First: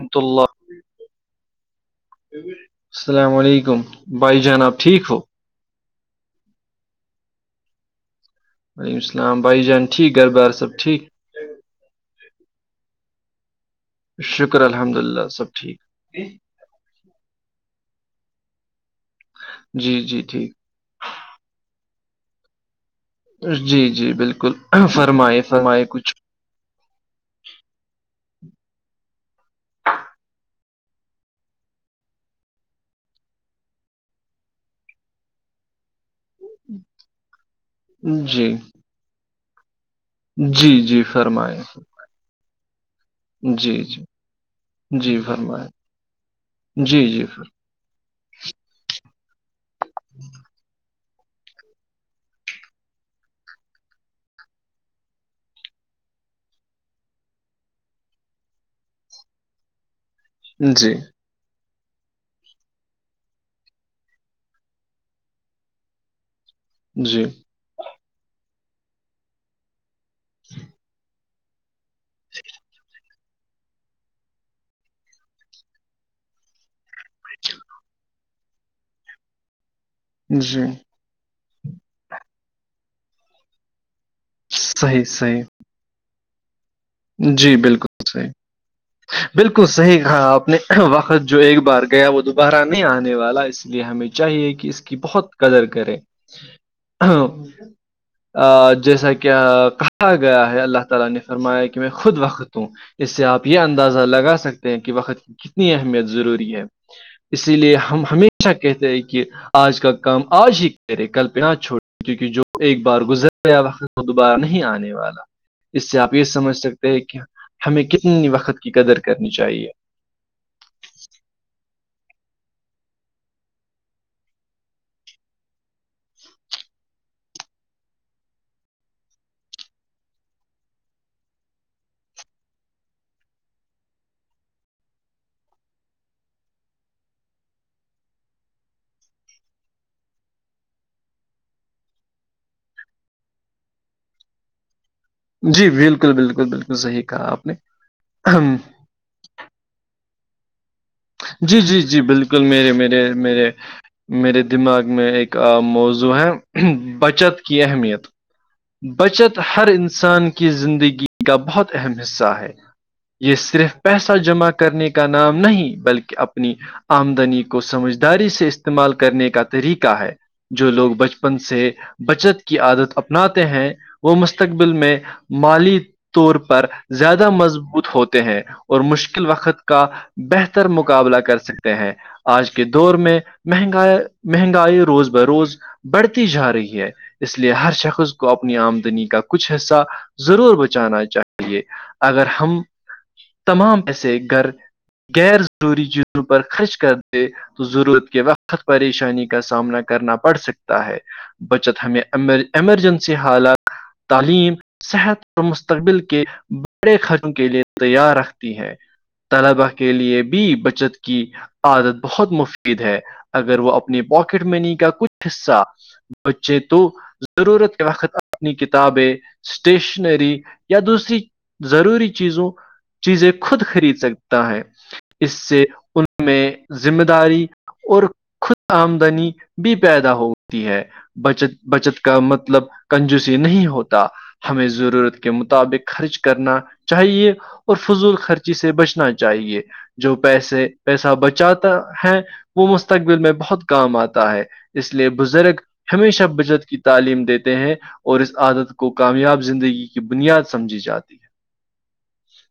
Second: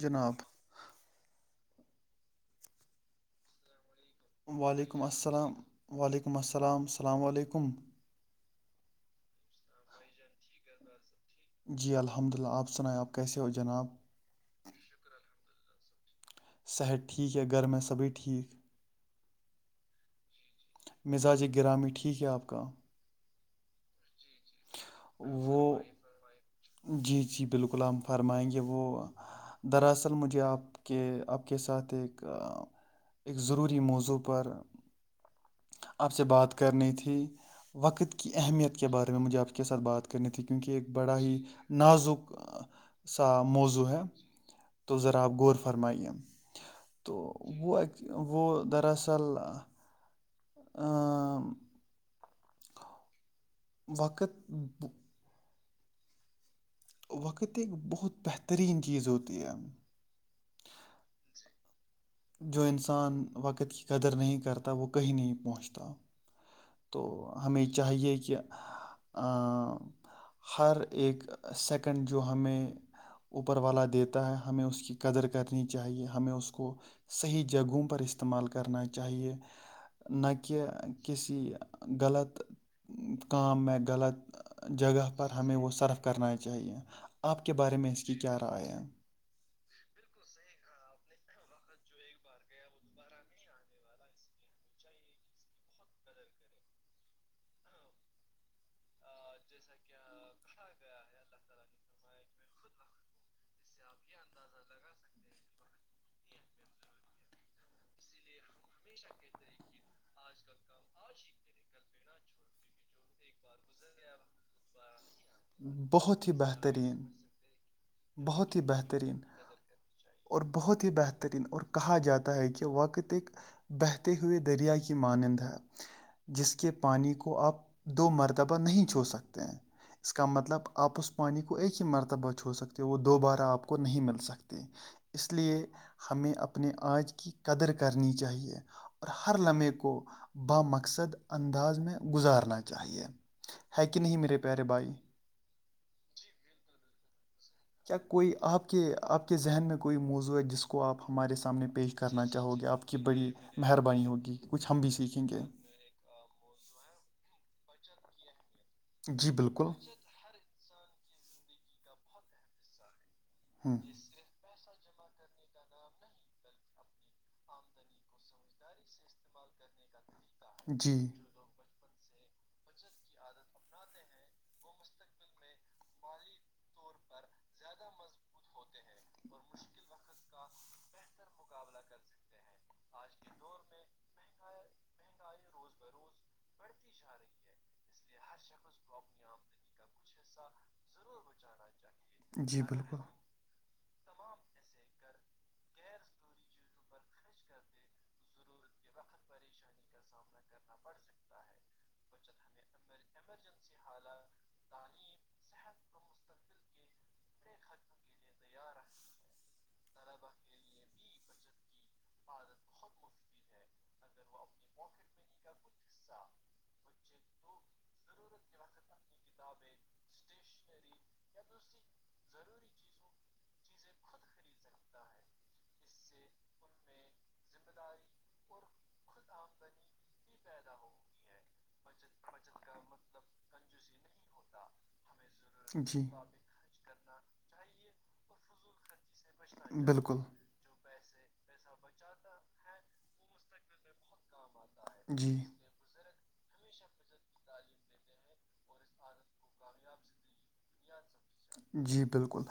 رحمۃ جناب اللہ السلام علیکم بھائی جناب ٹھیک وعلیکم ہو السلام وعلیکم السلام السلام علیکم وعلیکم السل بائی جان ٹھیک گھر بار سب ٹھیک جی الحمد للہ آپ سنیں آپ کیسے ہو جناب شکر الحمد اللہ سب ٹھیک صحت ٹھیک ہے گھر میں ہے سبھی ٹھیک جی جی ٹھیک مزاج گرامی ٹھیک ہے آپ کا جی جی بالکل فرمائے وہ فرمائے کچھ جی جی بالکل ہم فرمائیں گے وہ دراصل مجھے آپ کے آپ کے ساتھ ایک ایک ضروری موضوع پر آپ سے بات کرنی تھی وقت کی جی اہمیت کے بارے میں مجھے آپ کے ساتھ بات کر کرنی تھی کیونکہ جی ایک جی بڑا ہی فرمائے نازک سا جی موضوع ہے جی تو جی ذرا غور فرمائے فرمائیم جی تو جی وہ وہ دراصل ہاں ا تو وقت وقت ایک بہت بہترین چیز ہوتی ہے جی جو انسان وقت کی قدر نہیں کرتا وہ کہیں نہیں پہنچتا تو جی ہمیں چاہیے کہ ہر ایک سیکنڈ جو ہمیں اوپر والا دیتا ہے ہمیں اس کی قدر کرنی چاہیے ہمیں اس کو صحیح جگہوں پر استعمال کرنا چاہیے نہ جی کہہ کسی غلط کا میں غلط صحیح جگہ پر صحیح ہمیں وہ صرف کرنا چاہیے آپ کے جی بارے میں اس بالکل کی کیا صحیح رائے ہے بالکل صحیح کہا آپ نے وقت جو ایک بار گیا وہ دوبارہ نہیں آنے والا اس لیے ہمیں جو چاہیے کہ اس کی بہت قدر کرے ہ جیسا کہ کہا گیا ہے اللہ تعالی نے فرمایا میں خود وقت ہوں اس سے آپ یہ اندازہ لگا سکتے ہیں کہ وقت کی کتنی اہمیت ضروری ہے اسی لیے ہم ہمیں ھا کہتے ہیں کہ آج کا کام آج ہی کرے کلپنا چھوڑ کیونکہ جو ایک بار گزر گیا وقت وہ دوبارہ نہیں آنے والا اس سے آپ یہ بہت ہی سمجھ سکتے بہترین ہیں کہ ہمیں کتنی بہت ہی وقت کی قدر بہترین کرنی چاہیے اور بہت ہی بہترین اور کہا جاتا ہے کہ واقعتک بہتے ہوئے دریا کی مانندہ جس کے پانی کو آپ دو مرتبہ نہیں چھو سکتے ہیں اس کا مطل آپس پانی کو ایک ہی مرتبہ چھو سکتا ہے کہ وہ دوبارہ آپ کو نہیں مل سکتی اس لیے ہمیں اپنے آج کی قدر کرنی چاہیے اور ہر لمحے کو بامقصد انداز میں گزارنا چاہیے ہے کہ نہیں میرے پیارے بھائی جی بالکل بالکل بالکل صحیح کہا آپ نے کیا کوئی آپ کے آپ کے ذہن میں کوئی موضوع ہے جس کو اس کو آپ ہمارے جی سامنے جی پیش جی کرنا بالکل چاہو گے میرے آپ کی میرے بڑی مہربانی ہوگی کچھ ہم بھی سیکھیں گے کا موضوع ہے بچت کی اہمیت [inaudible] بچت ہر بالکل انسان کی زندگی کا بہت اہم حصہ ہے یہ صرف ہوں پیسہ جمع کرنے کا نام نہیں بلکہ اپنی آمدنی کو سمجھداری سے استعمال کرنے کا طریقہ ہے جو لوگ جی بچپن سے بچت کی عادت اپ تے ہیں وہ مستقبل میں مالی طور پر زیادہ مضبوط ہوتے ہیں اور مشکل وقت کا بہتر مق قابلہ کر سکتے ہیں آج کے دور میں مہنگا مہنگائی روز ب روز بڑھتی جا رہی ہے اس لیے ہر شخص خود کو اپنی آمدنی کا کچھ حصہ ضرور بچانا چاہیے اگر ہم جی بالکل تمام ایسے گھر غیر ضروری چیزوں پر خرچ کر دے تو ضرورت کے وقت پریشانی کا سامنا کرنا پڑ سکے ہے بچت ہمیں ایمرجنسی حالات تعلیم صحت مستقبل کے بڑے خدوں کے لیے تیار رکھ ہے طلباء کے لیے بھی بچت کی عادت بہت مفید ہے اگر وہ اپنی پاکٹ منی کا کچھ حصہ بچے تو ضرورت وقت اپنی کتابیں اسٹیشنری یا دوسری ضروری چیزوں چیزیں خود خرید سکتا ہے اس سے ان میں ذمہ داری اور خود آمدنی بھی پیدا ہوتی ہے بچت بچت کا مطلب کنجوسی نہیں ہوتا ہمیں ضرورت کے مطابق جی خرچ کر کرنا چاہیے اور فضول خرچی سے بچنا چاہیے جو بالکل پیسے پیسہ بچاتا ہے وہ مستقبل میں بہت کام آتا ہے اس لیے بزرگ جی ہمیشہ بچت کی تعلیم دیتے ہیں اور اس عادت کو کو کامیاب زندگی کی بنیاد سمجھی جاتی ہے جی بالکل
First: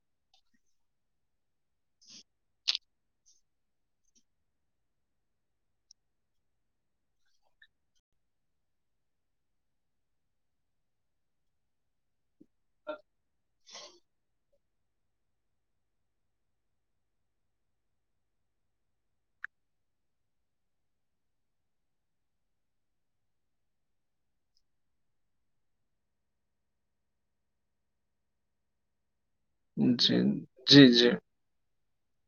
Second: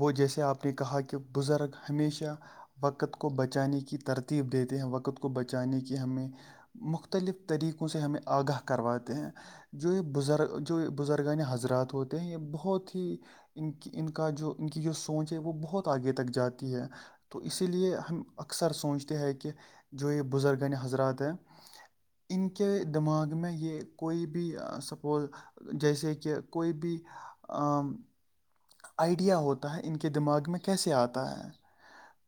وہ جیسے آپ نے کہا کہ بزرگ ہمیشہ وقت کو بچانے کی ترتیب دیتے ہیں وقت کو بچانے کی ہمیں مختلف طریقوں سے ہمیں آگاہ کرواتے ہیں جو یہ بزرگ جو بزرگان حضرات ہوتے ہیں یہ بہت ہی ان کی ان کا جو ان کی جو سونچ ہے وہ بہت آگے تک جاتی ہے تو اسی لیے ہم اکثر سوچتے ہیں کہ جو یہ بزرگ حضرات ہیں ان کے دماغ میں یہ کوئی بھی سپز جیسے کہ کوئی بھی آئیڈیا ہوتا ہے ان کے جی دماغ میں کیسے جی آتا ہے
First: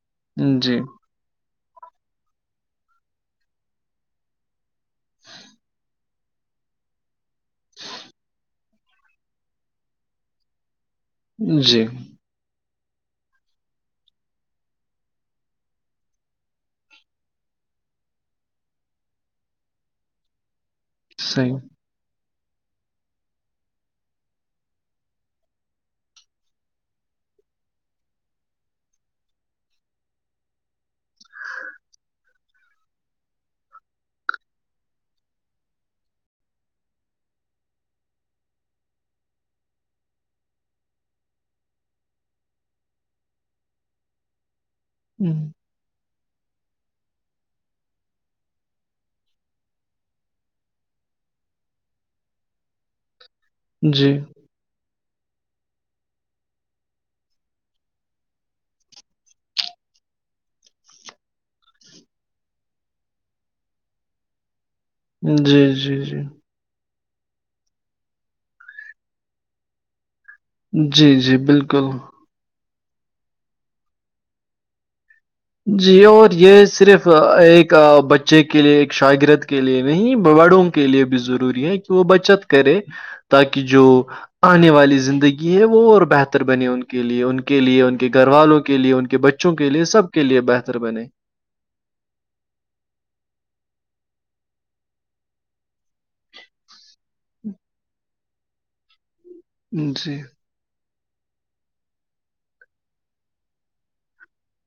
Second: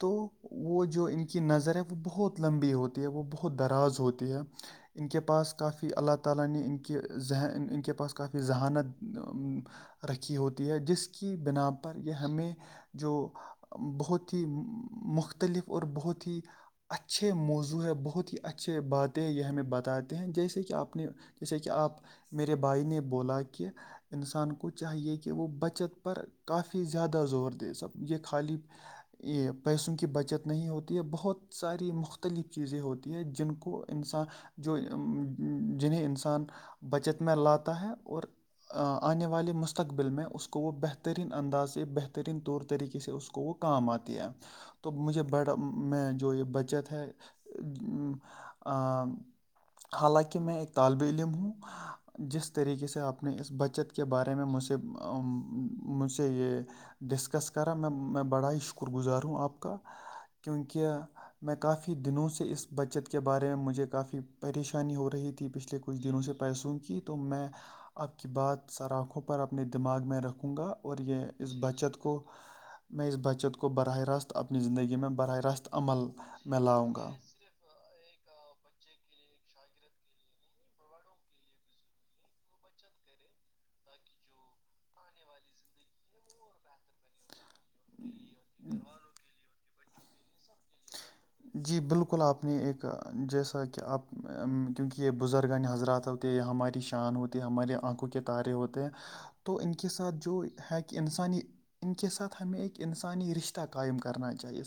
تو جی جی وہ جو ان کی نظر ہے وہ بہت لمبی ہوتی ہے وہ بہت دراز ہوتی ہے ان کے پاس کافی اللہ تعالینے ان کے ذہن ان کے پاس کافی ذہانت رکھی ہوتی ہے جس کی بنا جی پر یہ ہمیں جو بہت ہی مختلف اور بہت ہی اچھے موضوع ہے بہت ہی اچھے باتیں ہیں یہ ہمیں بتاتے ہیں جیسے کہ آپ اپنے جیسے کہ صحیح آپ میرے بھائی نے بولا کہ انسان کو چاہیے کہ وہ بچت پر کافی زیادہ زور دے سب یہ خالی یہ پیسوں کی بچت نہیں ہوتی ہے بہت ساری مختلف چیزیں ہوتی ہیں جن کو انسان جو جنہیں انسان بچت میں لاتا ہے اور آنے والے مستقبل میں اس کو وہ بہترین انداز بہترین طور طریقے سے اس کام آتی ہے تو مجھ با میں جو یہ بچت ہے حالانکہ میں ایک طالب علم ہوں جس طریقے سے سے اپنی اس بچت کے جی، بارے میں مجھے مجھ سے یہ ڈسکس کرا میں میں بڑا ہی شکر گزار ہوں آپ کا کیونکہ میں کافی دنوں سے اس بچت کے بارے میں مجھے کافی پریشانی ہو رہی تھی جی، پچھلے جی، کچھ جی۔ دنوں سے پیسوں کی تو میں آپ کی بات سراکخوں پر اپنے دماغ میں رکھوں گا اور جی، یہ جی، اس بالکل۔ بچت کو میں اس بچت کو براہ راست اپنی زندگی میں براہ را جی اور یہ صرف ایک بچے کے لیے ایک شاگرد کے لیے نہیں بڑوں کے لیے بھی ضروری ہے کہ وہ بچت کرے تاکہ جو آنے والی زندگی ہے وہ اور بہتر بنے ان کے کے لیے ان کے لیے ان کے گھر والوں کے لیے ان کے بچوں کے لیے سب کے لیے بہتر بنے جی بالکل آپ نے ایک جیسا کہ آپ کیونکہ یہ بزرگہ نے حضرات تھا ہماری شان ہوتی ہماراری آنکھوں کے تارے ہوتے ہیں تو ان کے ساتھ جی جو ہے کہ انسانی ان کے ساتھ ہمیں ایک انسانی رشتہ قائم کرنا چاہیے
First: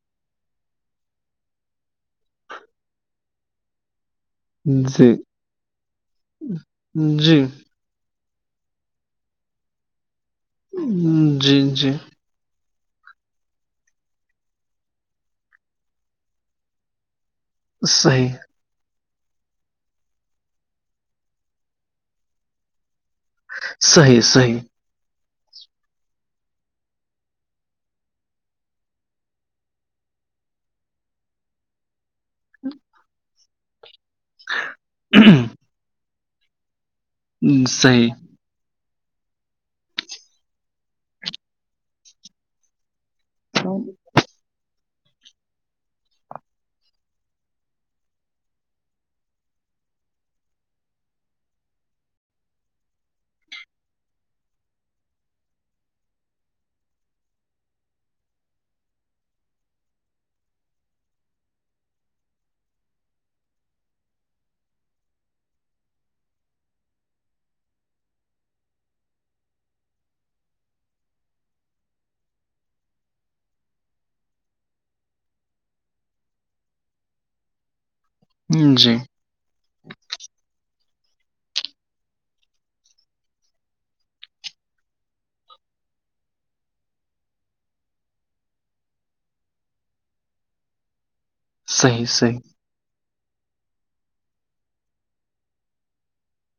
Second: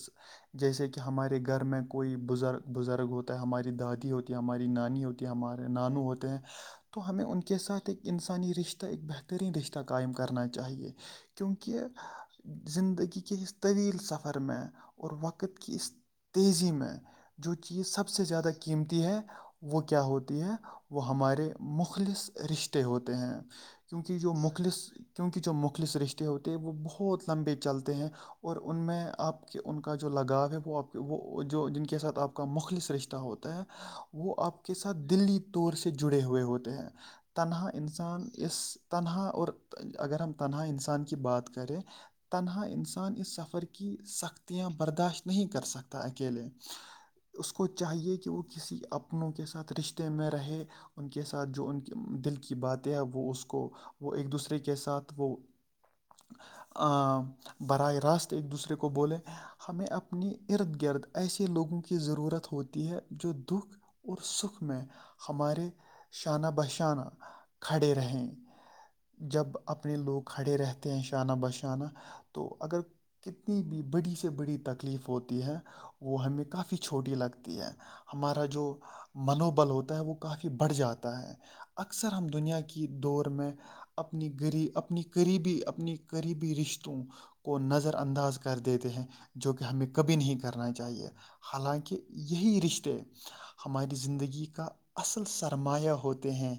جیسے کہ ہمارے گھر میں کوئی بزرگ بزرگ ہوتا ہے ہماری دادی ہوتی ہماری نانی جی ہوتی ہے ہمارے نانو ہوتے ہیں تو ہمیں جی ان کے ساتھ ایک انسانی رشتہ ایک بہترین رشتہ قائم کرنا چاہیے جی کیونکہ جی زندگی کے اس طویل سفر میں اور وقت وقت کی اس تیزی میں جو چیز سب سے صحیح زیادہ قیمتی ہے وہ کیا ہوتی ہے وہ ہمارے مخلص رشتے ہوتے ہیں کیونکہ صحیح جو صحیح مخلص کیونکہ جو مخل سرشتے ہوتے ہیں وہ بہت لمبے چلتے ہیں اور ان میں آپ کے ان کا جو جو لگاؤ ہے وہ آپ وہ جو جن کے ساتھ آپ کا مخل س رشتہ ہوتا ہے وہ وہ آپ کے ساتھ دلی طور سے جڑے ہوئے ہوتے ہیں تنہا صحیح انسان اس تنہا اور اگر ہم تنہا انسان کی بات کریں تنہا انسان اس سفر کی سختیاں برداشت نہیں کر سکتا اکیلے اس کو چاہیے کہ وہ کسی اپنوں کے ساتھ رشتے میں رہے ان کے ساتھ جو ان کی دل کی باتیں ہیں وہ ا کو وہ ایک دوسرے کے ساتھ وہ براہ راست ایک دوسرے کو بولیں ہمیں اپنے ارد گرد ایسے لوگوں کی ضرورت ہوتی ہے جو دکھ اور سکھ میں ہمارے شانہ بہ شانہ کھڑے رہیں جب اپنے لوگ کھڑے رہتے ہیں شانہ بہشانہ تو اگر کتنی بھی بڑی بڑی تکلیف ہوتی ہے وہ ہمیں کافی چھوٹی لگتی ہے ہمارا جو جی منوبل ہوتا ہے وہ کافی بڑھ جاتا ہے اکثر ہم دنیا کی دور میں اپنی غریب اپنی قریبی اپنی قریبی رشتوں کو نظر انداز کر دیتے ہیں جو کہ ہمیں کبھی نہیں کرنا چاہیے حالانکہ صحیح صحیح یہی رشتے ہماری زندگی کا اصل سرمایہ ہوتے ہیں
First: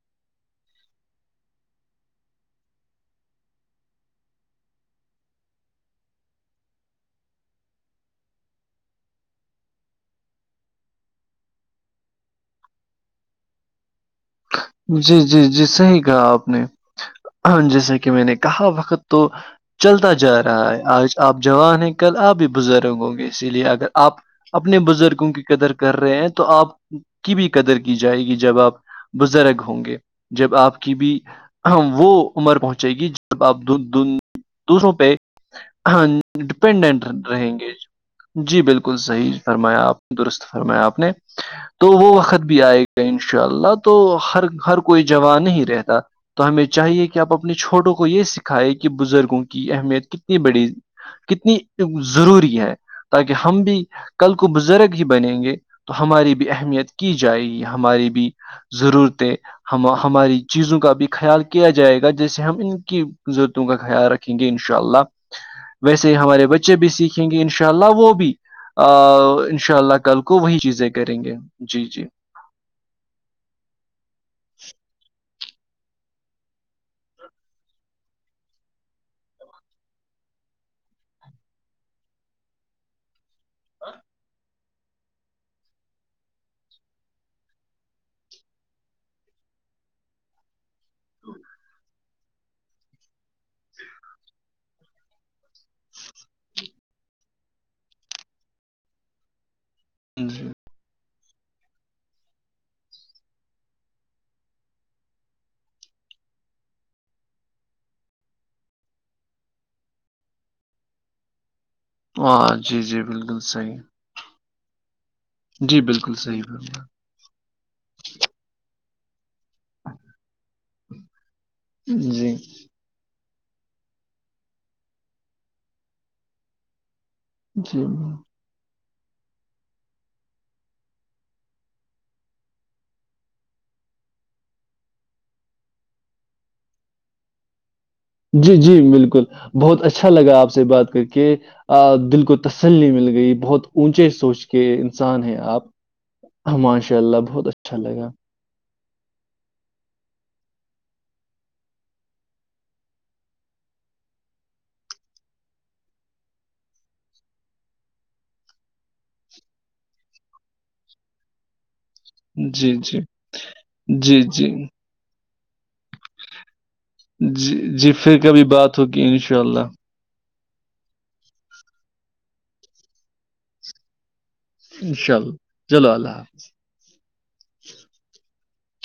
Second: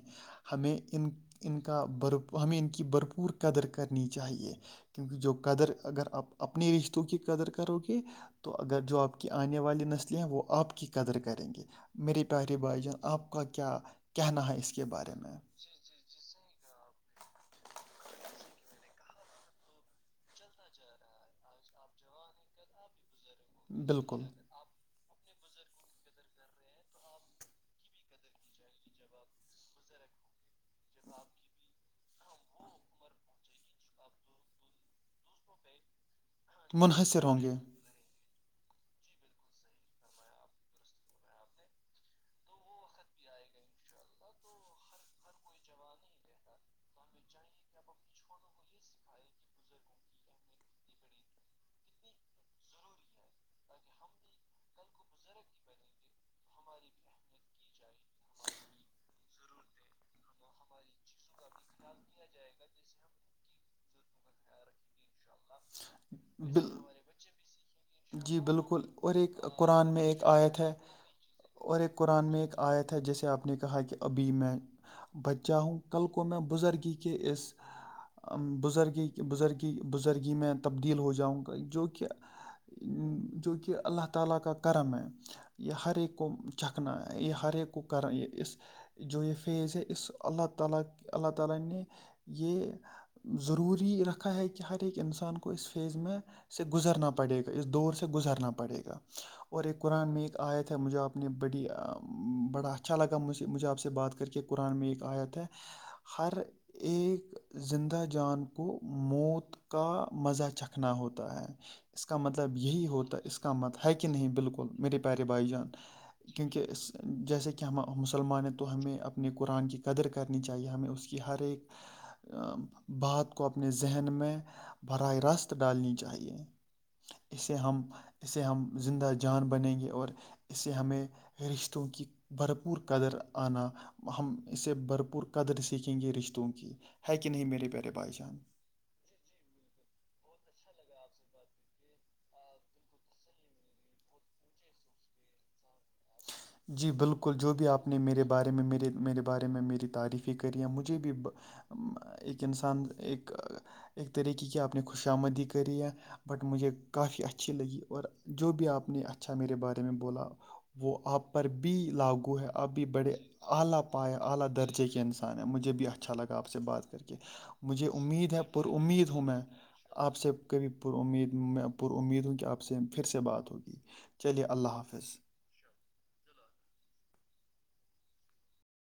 ہمیں ان ان کا ب ہمیں ان کی بھرپور قدر کرنی چاہیے کیونکہ جو قدر اگر آپ اپنی رشتوں کی قدر کرو گے تو اگر جو آپ کی آنے والی نسلیں ہیں وہ آپ کی قدر کریں گے میری پیاری باائی جن آپ کا کیا کہنا ہے اس کے بارے جی میں جی جی صحیح کہا آپ نے جیسا کہ میں نے کہا وقت تو چلتا جا رہا ہے آج آپ جوان ہیں کل آپ بھی بزرگ ہوں گے اسی لیے اگر آپ بالکل اپنے بزرگوں کی قدر کر رہے ہیں تو آپ کی بھی قدر کی جائے گی جب آپ بزرگ ہوں گے جب آپ کی بھی وہ عمر پہنچے گی جب آپ دوسروں پہ ڈیپینڈنٹ منحصر ہوں رہیں گے جی بالکل صحیح فرمایا آپ درست فرمایا آپ نے تو وہ وقت بھی آئے گا ان شاء اللہ تو ہر ہر کوئی جوان ہی رہتا تو ہمیں چاہیے کہ آپ اپنے چھوٹوں کو یہ سکھائے کہ بزرگوں کی اہمیت کتنی بڑی کتنی ضروری ہے تاکہ ہم بھی کل کو بزرگ ہی بنیں گے تو ہماری بھی اہمیت کی جائے گی ہماری بھی ضرور تھ ہم ہماری چیزوں کا بھی خیال کیا جائے گا جیسے ہم ان کی ضرورتوں کا خیال رکھ کیونکہ ان شاء اللہ ہ ویسے ہی ہمارے بچے بھی سیکھیں گے ان شاء اللہ وہ بھی جی بالکل اور ایک ان شاء قرآن اللہ میں کل ایک کو وہی آیت چیزیں کریں گے جی جی آیا تھا جیسے آپ نے کہا کہ ابھی میں بچہ ہوں کل کو میں بزرگی کے اسزرگی بزرگی بزرگ میں تبدیل ہو جاؤں گا جو کہ جو کہ اللہ تعالا کا کرم ہے یہ ہر ایک کو چکنا یہ ہر ایک کو کر یہ اس جو یہ فیز ہے اس اللہ تعالا اللہ تعالا نے یہ ضروری رکھا ہے کہ ہر ایک انسان کو اس فیز میں سے گزرنا پڑے گا اس دور سے گزرنا پڑے گا اور ایک قرآن میں ایک جی آیت مجھے آپ نے بڑی بڑا اچھا لگا مجھے آپ سے بات کر کے قرآن میں ایک آیات ہے ہر ایک زندہ جان کو موت کا مزہ چکھنا ہوتا ہے اس کا مطلب ہاں جی یہی جی ہوتا ہے اس بالکل کا صحیح مت ہے کین بالکل میرے پیارے بائی جان جی بالکل صحیح کیونکہ فرما جیسے کہ ہم مسلمان ہیں تو ہمیں اپ اپنے قرآن کی قدر کرنی چاہیے ہمیں اس کی ہر ایک جی بات کو اپنے ذہن میں براہ راست ڈالنی چاہیے اسے ہم جی اسے ہم زندہ جان بنیں گے اور اس سے ہمیں رشتوں کی بھرپور قدر آنا ہم اس سے بھرپور قدر سیکھیں گے رشتوں کی ہے کہ نہیں میرے پیارے بھائی جان جی جی بالکل بہت اچھا لگا آپ سے بات کر کے دل کو تسلی مل گئی بہت اونچے سوچ کے انسان ہیں آپ جی ماشاء اللہ بالکل بہت جو بھی اچھا آپ نے لگا میرے بارے میں میرے میرے بارے میں میری تعریفی کری ہے مجھے بھی ایک انسان ایک ایک طریقے کی اپنی خوشامدی کرے بٹ مجھے کافی اچھی لگی اور جو بھی آپ نے اچھا میرے بارے میں بولا وہ آپ پر بھی لاگو ہے اب جی بھی جی بڑے اعلی پاائے جی اعلی جی درجے کے انسان مجھے بھی اچھا لگا آپ سے بات کر کے جی مجھے جی پھر امید ہے کبھی پر بات ہوگی امید ہوں میں انشاءاللہ آپ سے کبھی پر امید میں پر امید ہوں کہ آپ سے پھر سے بات ہوگی چلیے اللہ حافظ انشاء اللہ چلو اللہ حافظ